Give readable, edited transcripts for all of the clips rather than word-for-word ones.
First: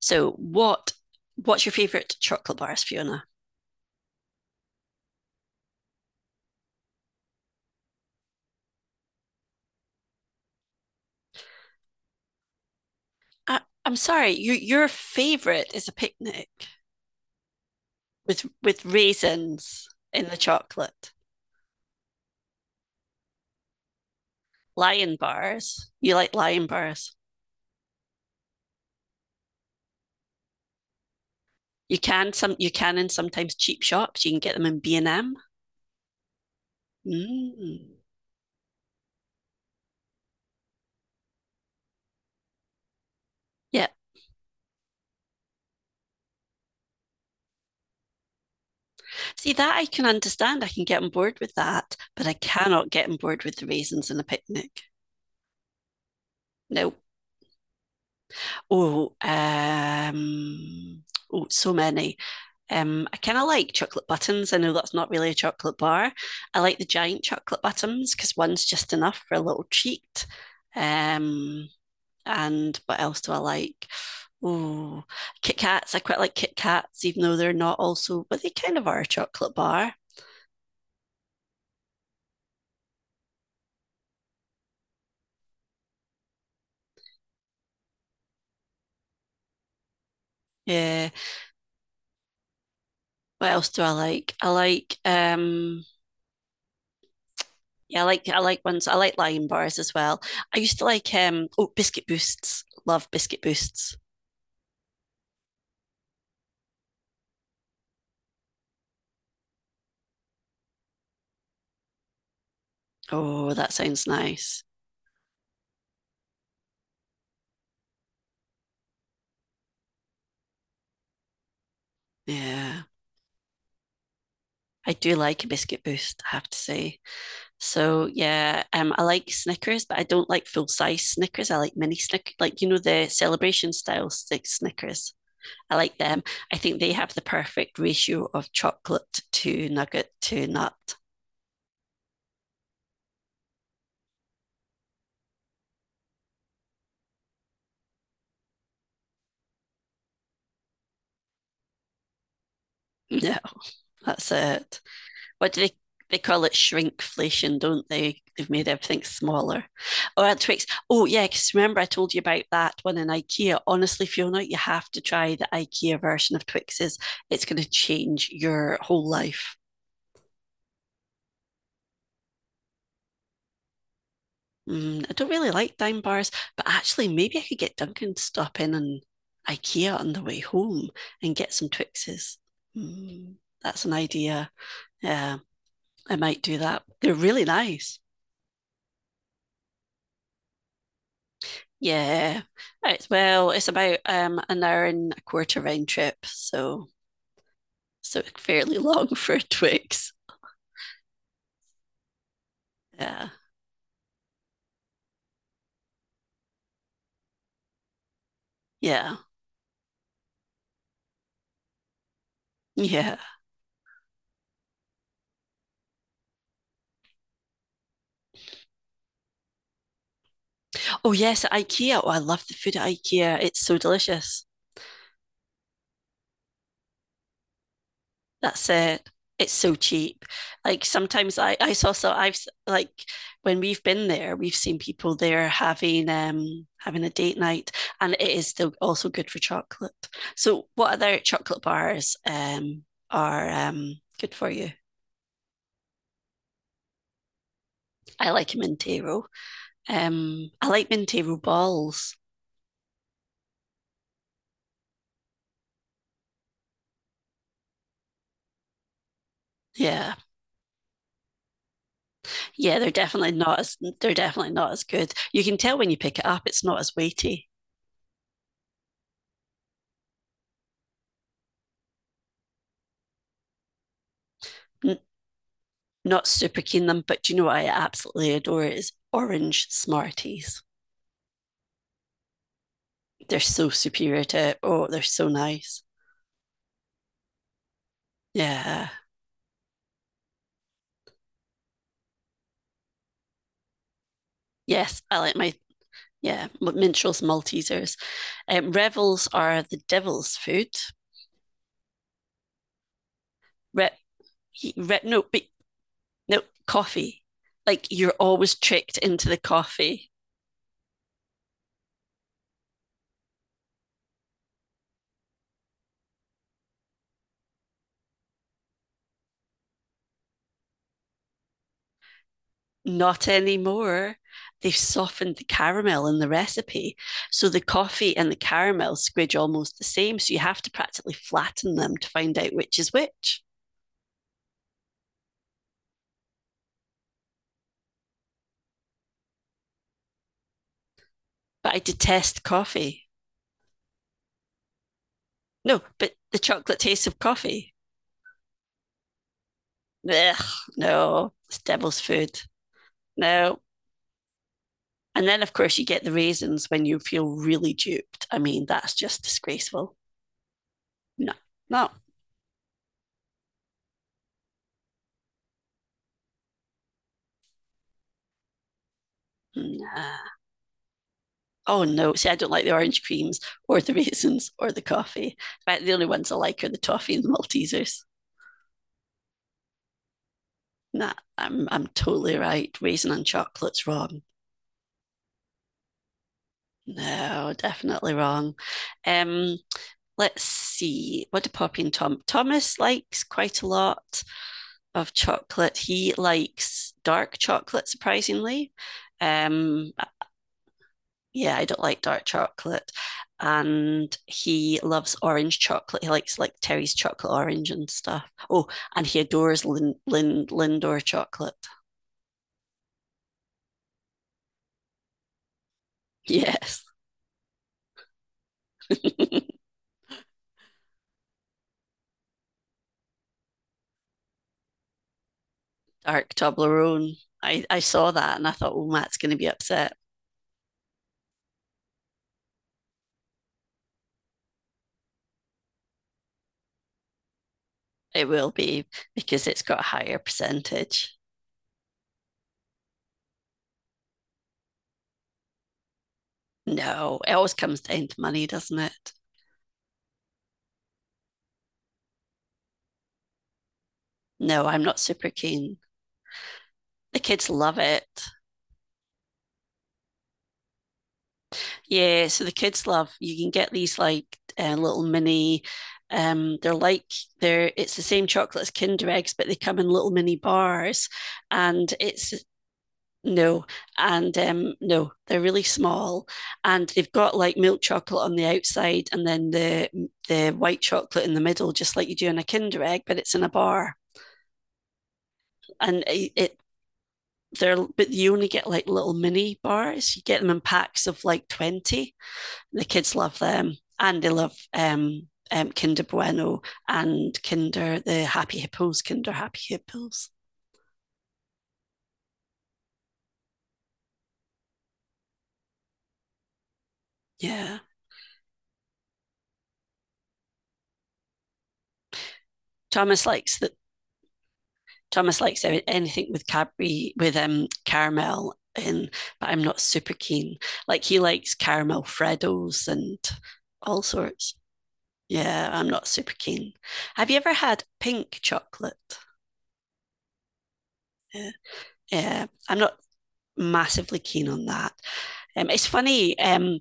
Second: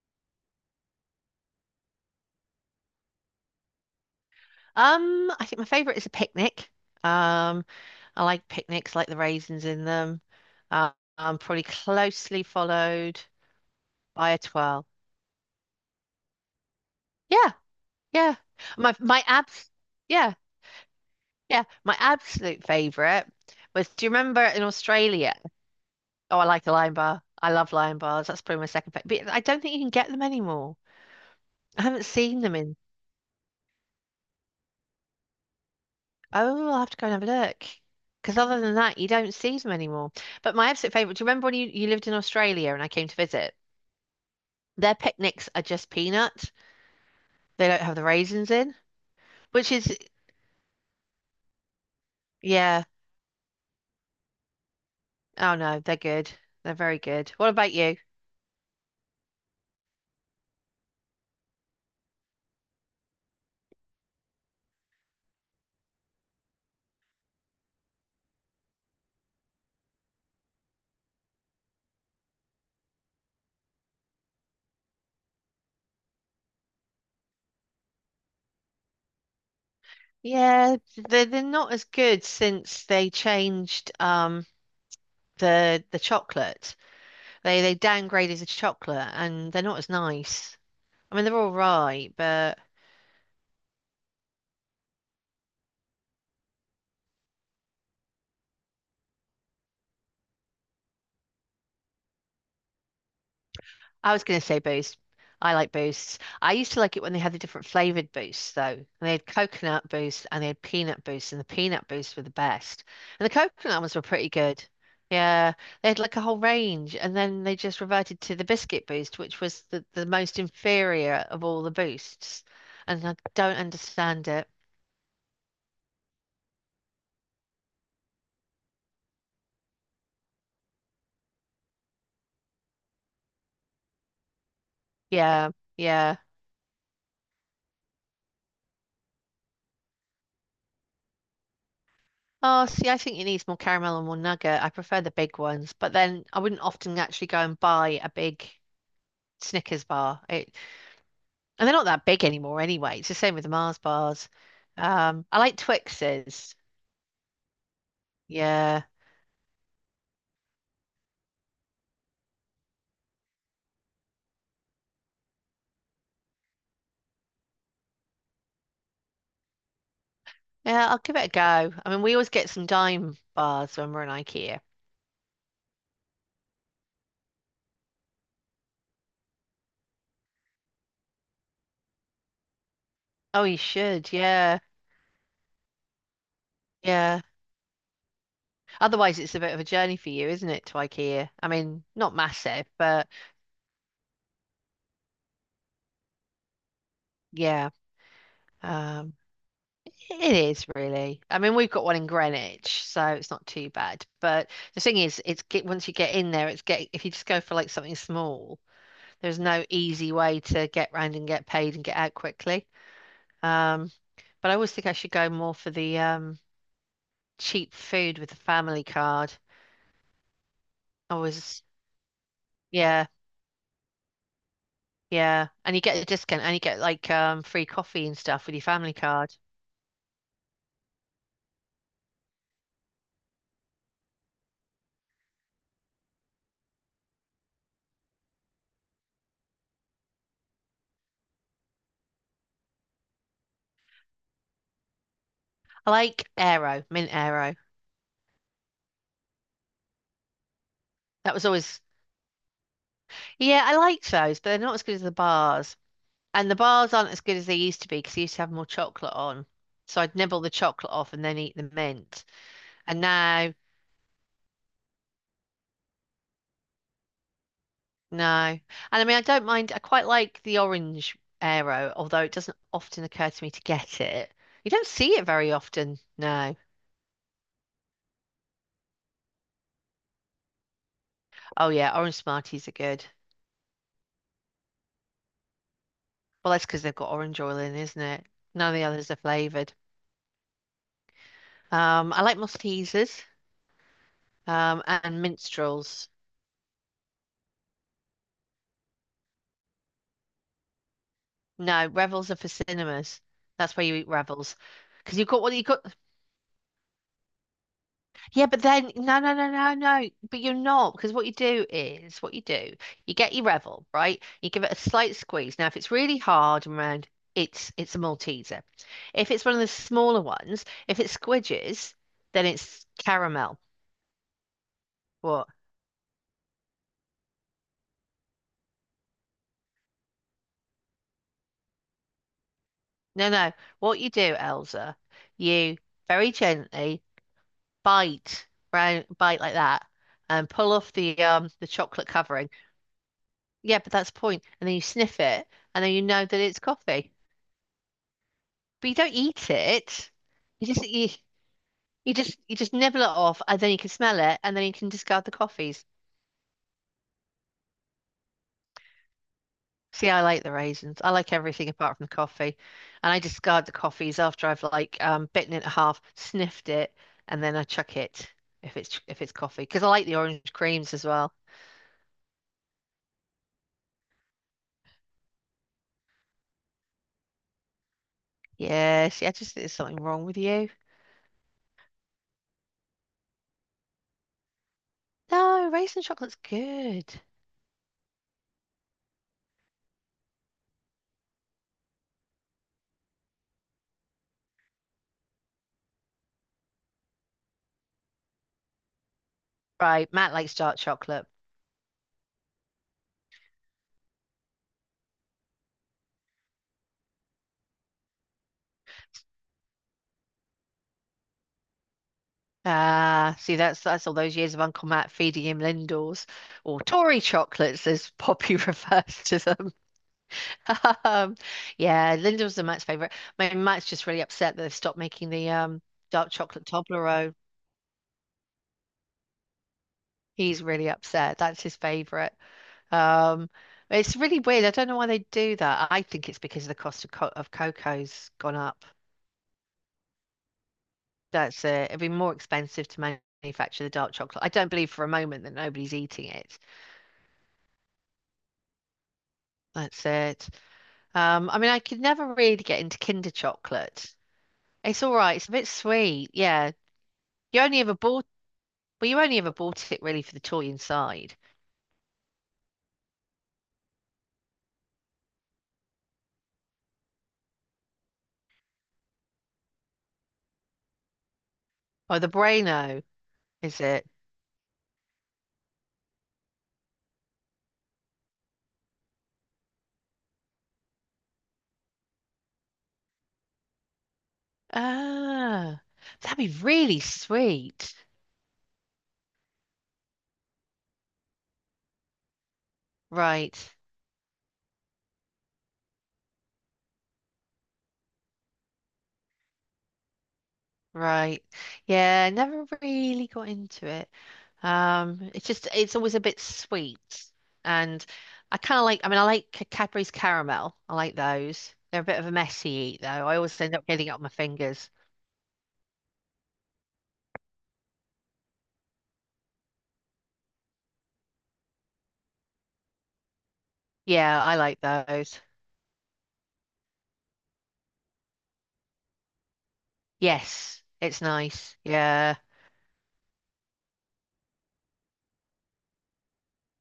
So what's your favorite chocolate bars, Fiona? I think my favorite is a picnic. Um, I like picnics, like the raisins in them. Uh, Probably closely followed I'm sorry, by a you, twirl. your favorite is a picnic Yeah, yeah. with My abs. raisins in Yeah, the chocolate. yeah. My absolute favorite was. Do you remember in Lion Australia? bars. You like Oh, I lion like a lion bars. bar. I love lion bars. That's probably my second favorite. But I don't think you can get them anymore. I You haven't can seen them some you in. can in Sometimes cheap shops, you can get them in B and M. Oh, I'll have to go and have a look. Mm. Because other than that, you don't see them anymore. But my absolute favorite. Do you remember when you lived in Australia and I came to visit? Yeah. Their picnics are just peanut. They don't have the raisins in, See, which that I is, can understand. I can get on board with that, but I yeah. cannot get on board with the raisins in a picnic. Oh no, they're good. They're No. very good. What about you? Oh, um, oh, so many. I kind of like chocolate buttons. I know that's not really a chocolate bar. I like the giant chocolate buttons because one's just enough for a little treat. Um, and what else do I like? Oh, Kit Kats. I quite like Kit Kats, even though they're not also, but they kind of are a chocolate bar. Yeah, they're not as good since they changed the chocolate. They downgraded the chocolate and they're not as nice. Yeah. I mean, they're all right, but What else do I like? I like yeah, I like ones I like lion bars as well. I used to like oh, biscuit boosts. Love biscuit boosts. I was going to say boost. I like boosts. I used to like it when they had the different flavored boosts, though. And they had coconut boost and they had peanut boost, and the peanut boosts were the best. And the Oh, that coconut ones were sounds pretty nice. good. Yeah, they had like a whole range, and then they just reverted to the biscuit boost, which was the most inferior of all the boosts. Yeah. And I don't understand it. I do like a biscuit boost, I have to say. So yeah, I like Snickers, but I don't like full size Snickers. I like mini Snickers, like, you know, the celebration style stick Snickers. Yeah, I like yeah. them. I think they have the perfect ratio of chocolate to nugget to nut. Oh, see, I think it needs more caramel and more nugget. I prefer the big ones, but then I wouldn't often actually go and buy a big Snickers bar. It And they're not that big anymore anyway. It's the same Yeah, with the Mars bars. that's it. I what like do they they call it? Twixes. Shrinkflation, don't they? They've made Yeah. everything smaller. Or Twix. Oh yeah, because remember I told you about that one in IKEA. Honestly, Fiona, you have to try the IKEA version of Twixes. It's going to change your whole life. Yeah, I'll give it a go. I mean, we always get some dime bars when we're in IKEA. Mm, I don't really like dime bars, but actually maybe I could get Duncan to stop in and IKEA on the way home and get some Twixes. Mm, Oh, you that's an should. idea. Yeah. Yeah, I might do that. They're Yeah. really nice. Otherwise, it's a bit of a journey for you, isn't it, to IKEA? I mean, not Yeah. massive, but it's Well, it's about an hour and a quarter round trip, so yeah. Fairly long Um, for Twix. it is really. I mean, we've got one in Greenwich, so Yeah. it's not too bad. But the thing is, it's get once you get in there, it's get if you just go for like something small. Yeah. There's no easy way to get round and get paid and get out quickly. Yeah. Um, but I always think I should go more for the cheap food with the family card. Oh I yes, at was, IKEA. Oh, I love the food at yeah, IKEA. It's so delicious. yeah. And you get a discount and you get like free coffee and stuff with your That's family it. card. It's so cheap. Like sometimes I saw so I've s- like when we've been there, we've seen people there having having a date night, and it is still also good for chocolate. So what other chocolate bars are good for you? I like Aero, Mint Aero. I like Mintero. I like That Mintero was always, balls. yeah, I liked those, but they're not as good as the bars. And the bars aren't as good as they used to be because they used to have more chocolate on. So Yeah, I'd nibble the chocolate off and then eat the mint. yeah, they're And definitely now not as they're definitely not as good. You can tell when you pick it up; it's not as weighty. No. And I mean, I don't mind. I quite like the orange aero, although it doesn't often occur to me to get it. You don't N- see it very often. Not No. super keen them, but do you know what I absolutely adore is orange Smarties. Oh, yeah. Orange Smarties are good. They're so superior to Oh, they're so nice. Well, that's because they've got orange oil in, isn't it? None of the Yeah, others are flavored. I like Maltesers, yes, I and like Minstrels. Minstrels, Maltesers. Revels are the devil's food. No, Revels are for cinemas. That's where Re- you eat Revels. he- re- Because no, you've got but what you've got. No, coffee. Like you're Yeah, always but then tricked no, into no, the no, no, no. coffee. But you're not because what you do is what you do. You get your Revel, right? You give it a slight squeeze. Now, if it's really hard and round, it's a Malteser. If it's one of the smaller ones, if it squidges, then it's Not caramel. anymore. They've softened the What? caramel in the recipe. So the coffee and the caramel squidge almost the same. So you have to practically flatten them to find out which is No, which. no. What you do, Elsa, you very gently bite round, bite like that, and pull off the But I chocolate detest covering. coffee. Yeah, but that's the point. And then you sniff it, No, and then you but know the that it's chocolate taste coffee. of coffee. But you don't eat it. Ugh, You just you, no, it's devil's you just food. you just nibble it off, and No. then you can smell it, and then you can discard And the then, of course, you coffees. get the raisins when you feel really duped. I mean, that's just disgraceful. See, I like the raisins. I No, like everything no, apart from the coffee, and I discard the coffees after I've like bitten it in half, sniffed it, and then I chuck it if it's coffee because I like the nah. orange creams as well. Oh, no. See, I don't like the orange creams or the raisins or the coffee. In fact, the only ones I like are the toffee and the Maltesers. Yeah, see, I just think there's something wrong with you. Nah, I'm totally right. Raisin and chocolate's wrong. No, raisin chocolate's good. No, definitely wrong. Um, let's see. What do Poppy and Tom? Thomas likes quite a lot of chocolate. He likes dark chocolate, surprisingly. Um, Right, Matt likes dark chocolate. yeah, I don't like dark chocolate. And he loves orange chocolate. He likes like Terry's chocolate orange and stuff. Oh, and he adores Lindor chocolate. Ah, see, that's all those years of Uncle Matt feeding him Lindors or Yes. Tory chocolates, as Poppy refers to them. Um, yeah, Lindors are Matt's favorite. My Matt's just really upset that they've stopped making the dark Dark chocolate Toblerone. Toblerone. I saw that and I thought, oh, Matt's going to be upset. He's really upset. That's his favorite. Um, it's really weird. I don't know why they do that. I think it's because the cost of co of It cocoa's will gone up. be because it's got a higher percentage. That's it. It'd be more expensive to manufacture the dark chocolate. I don't believe for a moment that nobody's eating it. No, it always comes down to money, doesn't it? That's it. I mean, I could never really get into Kinder chocolate. No, I'm not It's all super right. It's a bit keen. sweet. Yeah. The kids You love only ever it. bought, Well, you only ever bought it really for the toy inside. Yeah, so the kids love you can get these like little mini they're like they're it's the same chocolate as Kinder eggs, but they come in little mini bars, and Oh, the it's Braino, no. is it? And no, they're really small, and they've got like milk chocolate on the outside and then the white chocolate in the middle, just like you do in a Kinder egg, but it's in a bar. Ah, And it, that'd be it really they're, sweet. but you only get like little mini bars; you get them in packs of like 20. The kids love Right. them, and they love Kinder Bueno and Kinder the Happy Hippos. Kinder Happy Hippos. Right. Yeah. Never really got into it. It's just, it's always a bit sweet. Yeah, And I kind of like, I mean, I like Cadbury's caramel. I like those. They're a bit of a messy eat, though. Thomas I likes always that. end up getting it on my fingers. Thomas likes anything with Cadbury with caramel in, but I'm not super keen. Like he likes caramel Freddos and all Yeah, sorts. I like those. Yeah, I'm not super keen. Have you ever had pink chocolate? Yes, it's Yeah, nice. Yeah, yeah, I'm not massively keen on that. It's funny.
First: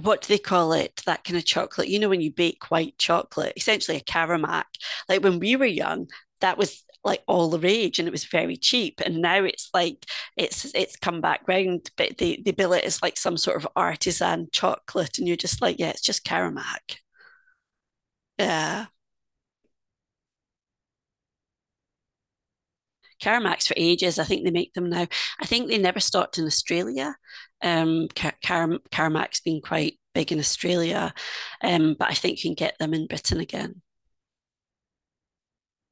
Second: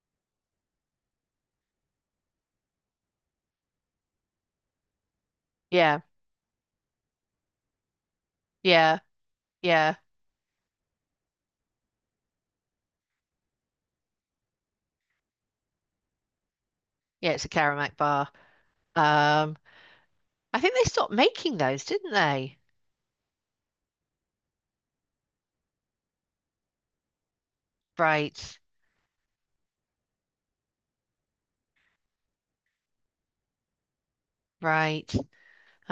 What do they call it? That kind of chocolate. You know, when you bake white chocolate, essentially a caramac. Like when we were yeah, young, that was like all the rage and it was very yeah, cheap. And now it's yeah, like it's come back round, but they bill it as like some sort of artisan chocolate. And you're just like, yeah, it's just caramac. yeah. It's a Karamak bar. Yeah. Um, I think they stopped making those, didn't they? Caramacs for ages. I think they make them now. I think they never stopped in Australia. Right, Caramac's been quite big in Australia, but I think you can get them in Britain again. right. Oh,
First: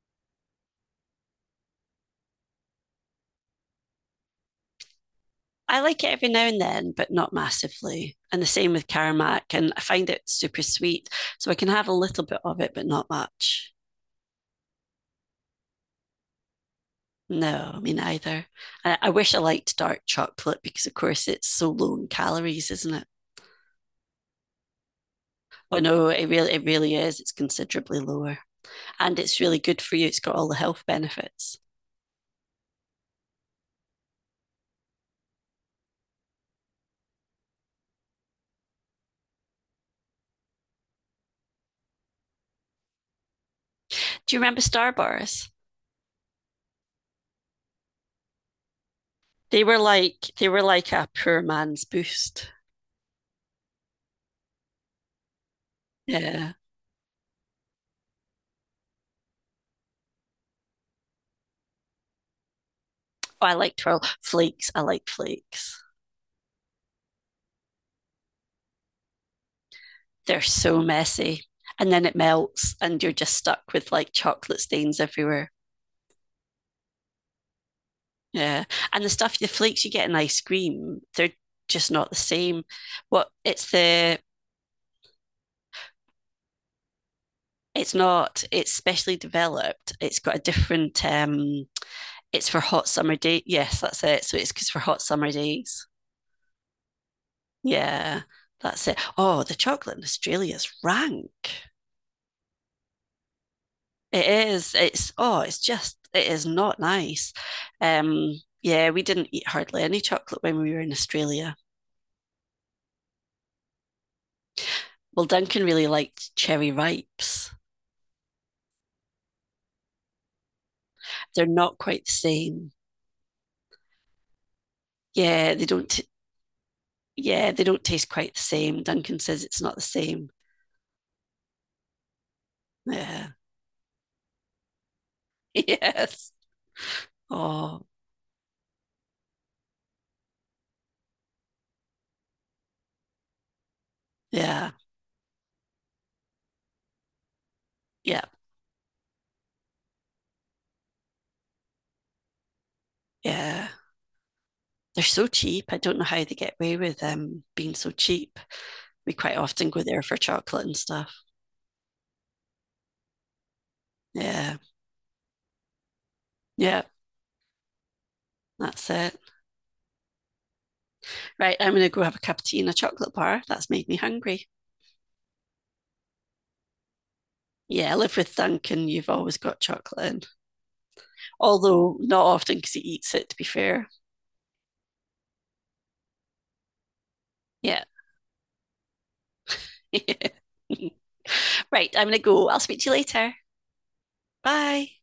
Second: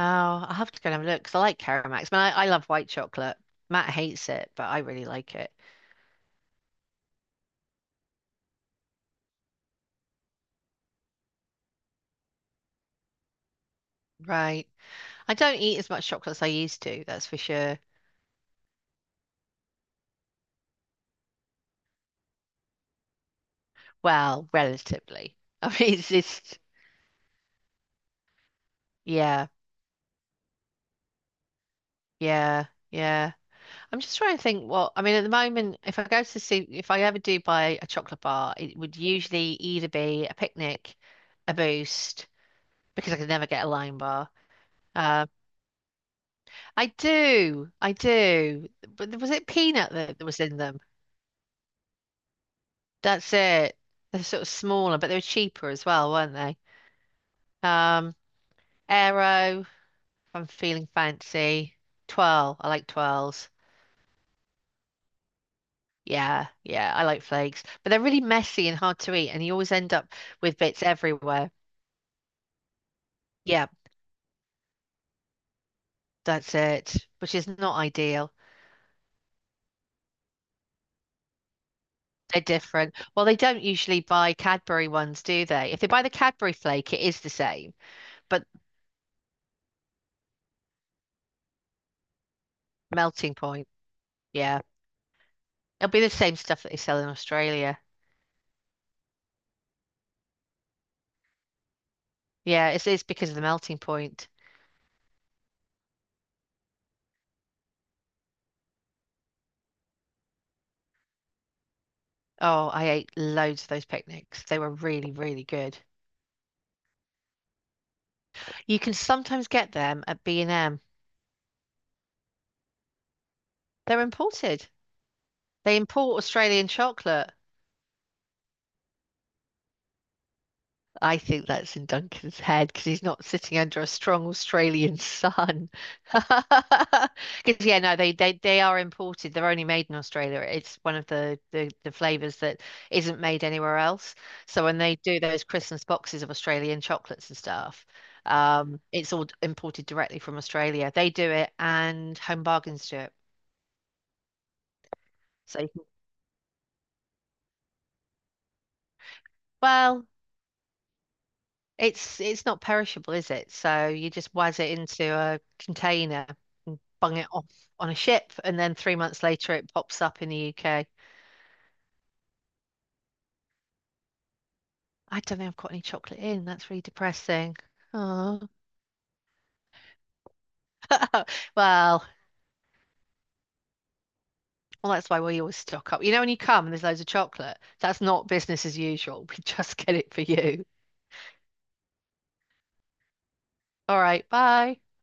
I'll have to go and have a look because I like Karamaks. Man, I love white chocolate. Matt hates it, but I really like it. I like it every now and then, but not massively. And the same with caramac. And I find it super sweet. So I can have a little bit of it, but not much. Right. I don't eat as much chocolate as I used to, that's for sure. No, me neither. I wish I liked dark chocolate because, of course, it's so low in calories, isn't it? Well, relatively. I Oh mean, no, it's just, it really is. It's considerably lower, and it's yeah, really good for you. It's got all the health benefits. yeah, yeah. I'm just trying to think what I mean at the moment, if I go to see if I ever do buy a chocolate bar, it would usually either be a picnic, a boost, because I could never get a lime bar. Do you remember Star Um, Bars? I do, I do. But was it They were peanut that like was in them? A poor man's boost. That's it. They're sort of smaller, but they were cheaper as well, weren't Yeah. they? Um, Aero, if I'm feeling fancy. Twirl, I like Oh, twirls. I like twirl flakes. I like flakes. Yeah, yeah, I like flakes. But they're really messy and hard to eat, and you always end up They're with bits so messy. everywhere. And then it melts and you're just Yeah, stuck with like chocolate stains everywhere. that's it, which is not ideal. Yeah. And the stuff, the flakes you get in ice cream, they're just not the They're same. different. Well, What they don't it's usually the buy Cadbury ones, do they? If they buy the Cadbury flake, it is the same, It's not, but it's specially developed, it's got a different it's for hot summer melting day. point. Yes, that's it, so it's Yeah. because for hot summer days, It'll be the same stuff that they sell in Australia. yeah, that's it. Oh, the chocolate in Australia is rank. Yeah, it's because of the melting It point. is. It's oh, it's just, it is not nice. Um, yeah, we didn't eat hardly any chocolate when we were in Australia. Oh, I ate loads of those picnics. They were really, Well, really Duncan good. really liked cherry ripes. You can sometimes get them at B&M. They're not quite the same. They're imported. Yeah, they They don't. T- import Australian chocolate. Yeah, they don't taste quite the same. Duncan says it's not the same. I think that's in Duncan's head because he's not Yeah. sitting under a strong Australian sun. Yes. Because yeah, Oh, no, they are imported. They're only made in Australia. It's one of the flavors that isn't made anywhere else. So yeah. when they do those Christmas boxes of Australian chocolates and stuff, Yeah. It's all imported directly from Australia. They do it, and Home Bargains do it. Yeah. They're so So cheap. you I can, don't know how they get away with being so cheap. We quite often go there well, for chocolate and stuff. it's not perishable, is it? So you just Yeah. waz it into a container Yeah. bung it off on a ship, and then That's three it. months later it pops up in the UK. Right, I'm going to go have a cup of tea and a chocolate bar. That's made me hungry. I don't think I've got any chocolate in. That's really depressing. Yeah, I live with Oh, Duncan. You've always got chocolate in, although well, well, not often because he eats it, to be fair. that's why we always stock up. You know, when you come and there's loads of chocolate, Yeah. that's not business as usual. We just get it for you. Right, I'm going to go. I'll speak to you later. All right, bye. Bye.